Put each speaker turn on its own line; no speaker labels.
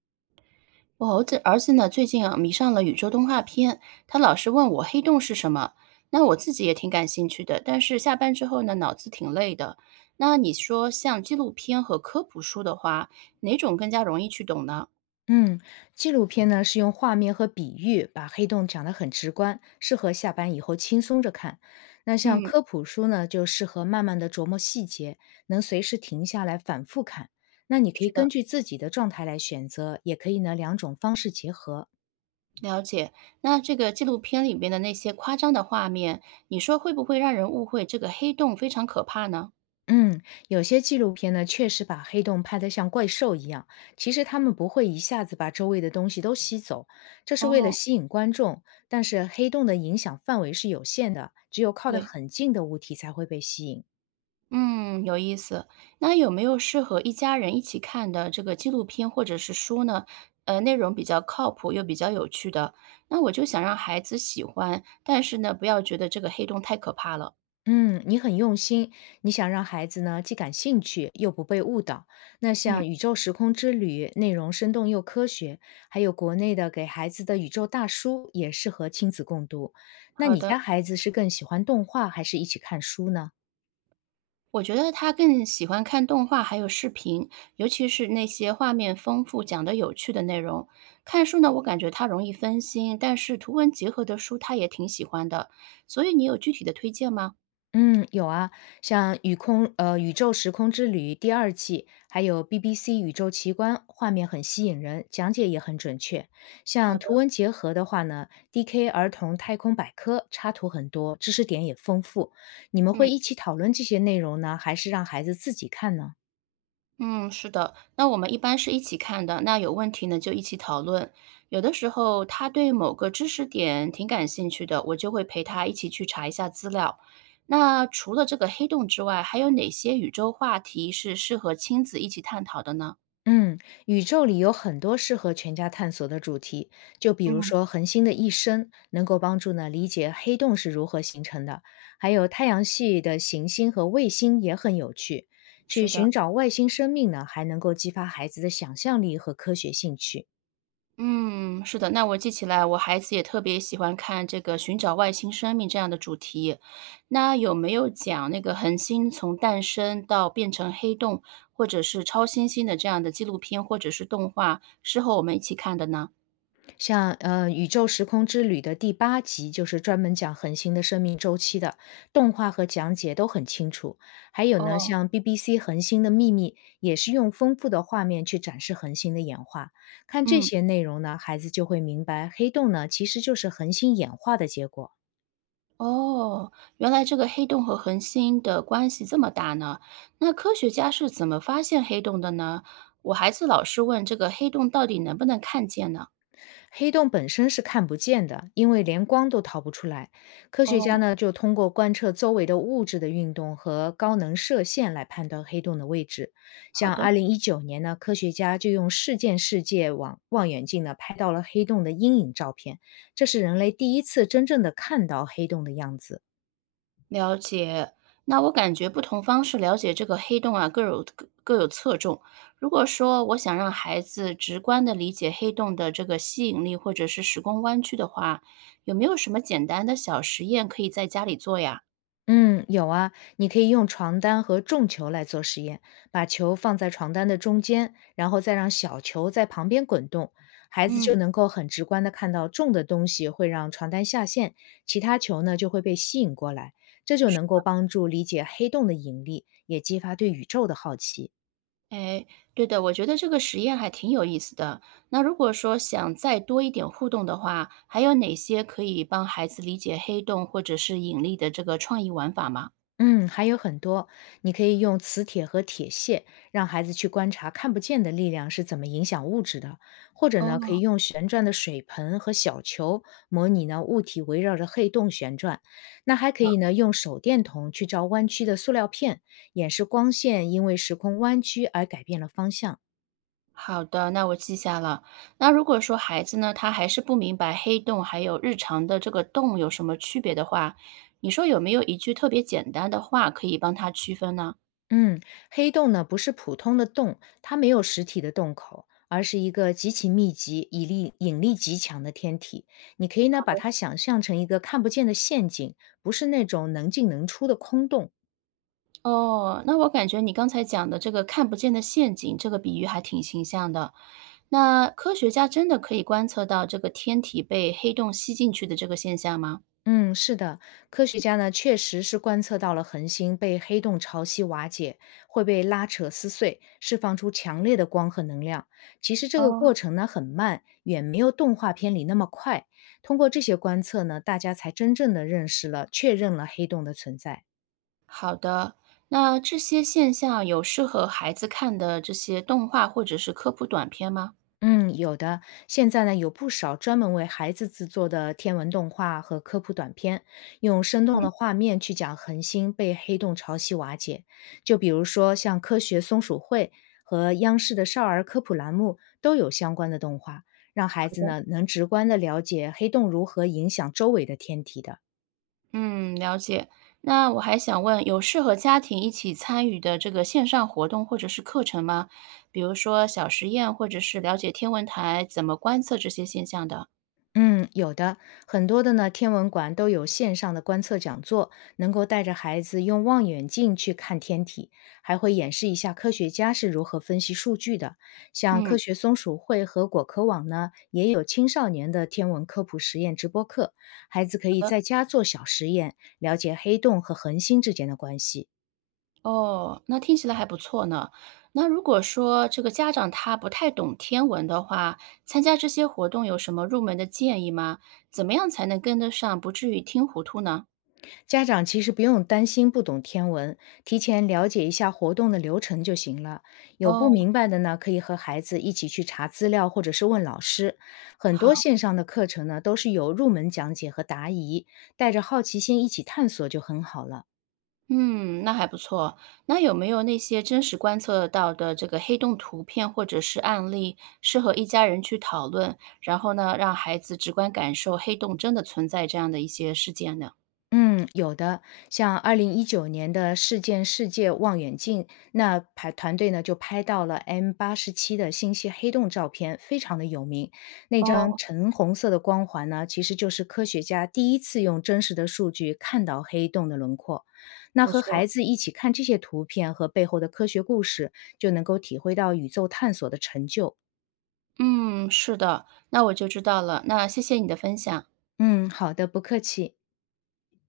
我儿子呢，最近啊迷上了宇宙动画片，他老是问我黑洞是什么。那我自己也挺感兴趣的，但是下班之后呢，脑子挺累的。那你说像纪录片和科普书的话，哪种更加容易去懂呢？
嗯，纪录片呢是用画面和比喻把黑洞讲得很直观，适合下班以后轻松着看。那像
嗯，
科普书呢，就适合慢慢的琢磨细节，能随时停下来反复看。那你可以
是的，
根据自己的状态来选择，也可以呢两种方式结合。
了解。那这个纪录片里面的那些夸张的画面，你说会不会让人误会这个黑洞非常可怕呢？
嗯，有些纪录片呢，确实把黑洞拍得像怪兽一样。其实他们不会一下子把周围的东西都吸走，这是为了
哦，
吸引观众。但是黑洞的影响范围是有限的，只有靠得
对。
很近的物体才会被吸引。
嗯，有意思。那有没有适合一家人一起看的这个纪录片或者是书呢？内容比较靠谱又比较有趣的，那我就想让孩子喜欢，但是呢，不要觉得这个黑洞太可怕了。
嗯，你很用心，你想让孩子呢既感兴趣又不被误导。那像
嗯，
《宇宙时空之旅》，内容生动又科学，还有国内的给孩子的《宇宙大叔》也适合亲子共读。那
好
你
的。
家孩子是更喜欢动画还是一起看书呢？
我觉得他更喜欢看动画还有视频，尤其是那些画面丰富、讲的有趣的内容。看书呢，我感觉他容易分心，但是图文结合的书他也挺喜欢的。所以你有具体的推荐吗？
嗯，有啊，像《宇宙时空之旅》第2季，还有 BBC 宇宙奇观，画面很吸引人，讲解也很准确。
好
像图
的，
文结合的话呢，DK 儿童太空百科插图很多，知识点也丰富。你们会
嗯。
一起讨论这些内容呢，还是让孩子自己看呢？
嗯，是的，那我们一般是一起看的，那有问题呢就一起讨论。有的时候他对某个知识点挺感兴趣的，我就会陪他一起去查一下资料。那除了这个黑洞之外，还有哪些宇宙话题是适合亲子一起探讨的呢？
嗯，宇宙里有很多适合全家探索的主题，就比如
嗯，
说恒星的一生，能够帮助呢理解黑洞是如何形成的，还有太阳系的行星和卫星也很有趣。去
是的。
寻找外星生命呢，还能够激发孩子的想象力和科学兴趣。
嗯，是的，那我记起来，我孩子也特别喜欢看这个《寻找外星生命》这样的主题。那有没有讲那个恒星从诞生到变成黑洞，或者是超新星的这样的纪录片或者是动画，是和我们一起看的呢？
像《宇宙时空之旅》的第8集就是专门讲恒星的生命周期的，动画和讲解都很清楚。还有呢，
哦，
像 BBC《恒星的秘密》也是用丰富的画面去展示恒星的演化。看这
嗯，
些内容呢，孩子就会明白黑洞呢其实就是恒星演化的结果。
哦，原来这个黑洞和恒星的关系这么大呢？那科学家是怎么发现黑洞的呢？我孩子老是问这个黑洞到底能不能看见呢？
黑洞本身是看不见的，因为连光都逃不出来。科学家
哦，
呢，就通过观测周围的物质的运动和高能射线来判断黑洞的位置。
好
像
的。
二零一九年呢，科学家就用事件世界网望远镜呢拍到了黑洞的阴影照片，这是人类第一次真正的看到黑洞的样子。
了解，那我感觉不同方式了解这个黑洞啊，各有侧重。如果说我想让孩子直观的理解黑洞的这个吸引力或者是时空弯曲的话，有没有什么简单的小实验可以在家里做呀？
嗯，有啊，你可以用床单和重球来做实验，把球放在床单的中间，然后再让小球在旁边滚动，孩子
嗯，
就能够很直观的看到重的东西会让床单下陷，其他球呢就会被吸引过来，这就
是
能够
的，
帮助理解黑洞的引力，也激发对宇宙的好奇。
哎，对的，我觉得这个实验还挺有意思的。那如果说想再多一点互动的话，还有哪些可以帮孩子理解黑洞或者是引力的这个创意玩法吗？
嗯，还有很多，你可以用磁铁和铁屑，让孩子去观察看不见的力量是怎么影响物质的，或者呢，可以
哦，
用旋转的水盆和小球模拟呢物体围绕着黑洞旋转。那还可以呢，用手电筒去照弯曲的塑料片，演示光线因为时空弯曲而改变了方向。
好的，那我记下了。那如果说孩子呢，他还是不明白黑洞还有日常的这个洞有什么区别的话，你说有没有一句特别简单的话可以帮他区分呢？
嗯，黑洞呢不是普通的洞，它没有实体的洞口，而是一个极其密集、引力极强的天体。你可以呢把它想象成一个看不见的陷阱，不是那种能进能出的空洞。
哦，那我感觉你刚才讲的这个看不见的陷阱这个比喻还挺形象的。那科学家真的可以观测到这个天体被黑洞吸进去的这个现象吗？
嗯，是的，科学家呢确实是观测到了恒星被黑洞潮汐瓦解，会被拉扯撕碎，释放出强烈的光和能量。其实这个
哦，
过程呢很慢，远没有动画片里那么快。通过这些观测呢，大家才真正的认识了、确认了黑洞的存在。
好的。那这些现象有适合孩子看的这些动画或者是科普短片吗？
嗯，有的。现在呢，有不少专门为孩子制作的天文动画和科普短片，用生动
嗯，
的画面去讲恒星被黑洞潮汐瓦解。就比如说，像科学松鼠会和央视的少儿科普栏目都有相关的动画，让
好
孩子
的。
呢能直观的了解黑洞如何影响周围的天体的。
嗯，了解。那我还想问，有适合家庭一起参与的这个线上活动或者是课程吗？比如说小实验，或者是了解天文台怎么观测这些现象的？
嗯，有的，很多的呢，天文馆都有线上的观测讲座，能够带着孩子用望远镜去看天体，还会演示一下科学家是如何分析数据的。像
嗯，
科学松鼠会和果壳网呢，也有青少年的天文科普实验直播课，孩子可
好
以
的。
在家做小实验，了解黑洞和恒星之间的关系。
哦，那听起来还不错呢。那如果说这个家长他不太懂天文的话，参加这些活动有什么入门的建议吗？怎么样才能跟得上，不至于听糊涂呢？
家长其实不用担心不懂天文，提前了解一下活动的流程就行了。有不
哦，
明白的呢，可以和孩子一起去查资料，或者是问老师。很
好。
多线上的课程呢，都是有入门讲解和答疑，带着好奇心一起探索就很好了。
嗯，那还不错。那有没有那些真实观测得到的这个黑洞图片或者是案例，适合一家人去讨论，然后呢，让孩子直观感受黑洞真的存在这样的一些事件呢？
嗯，有的，像二零一九年的事件世界望远镜，那拍团队呢就拍到了 M87的星系黑洞照片，非常的有名。那张
哦，
橙红色的光环呢，其实就是科学家第一次用真实的数据看到黑洞的轮廓。那
不
和
错。
孩子一起看这些图片和背后的科学故事，就能够体会到宇宙探索的成就。
嗯，是的，那我就知道了。那谢谢你的分享。
嗯，好的，不客气。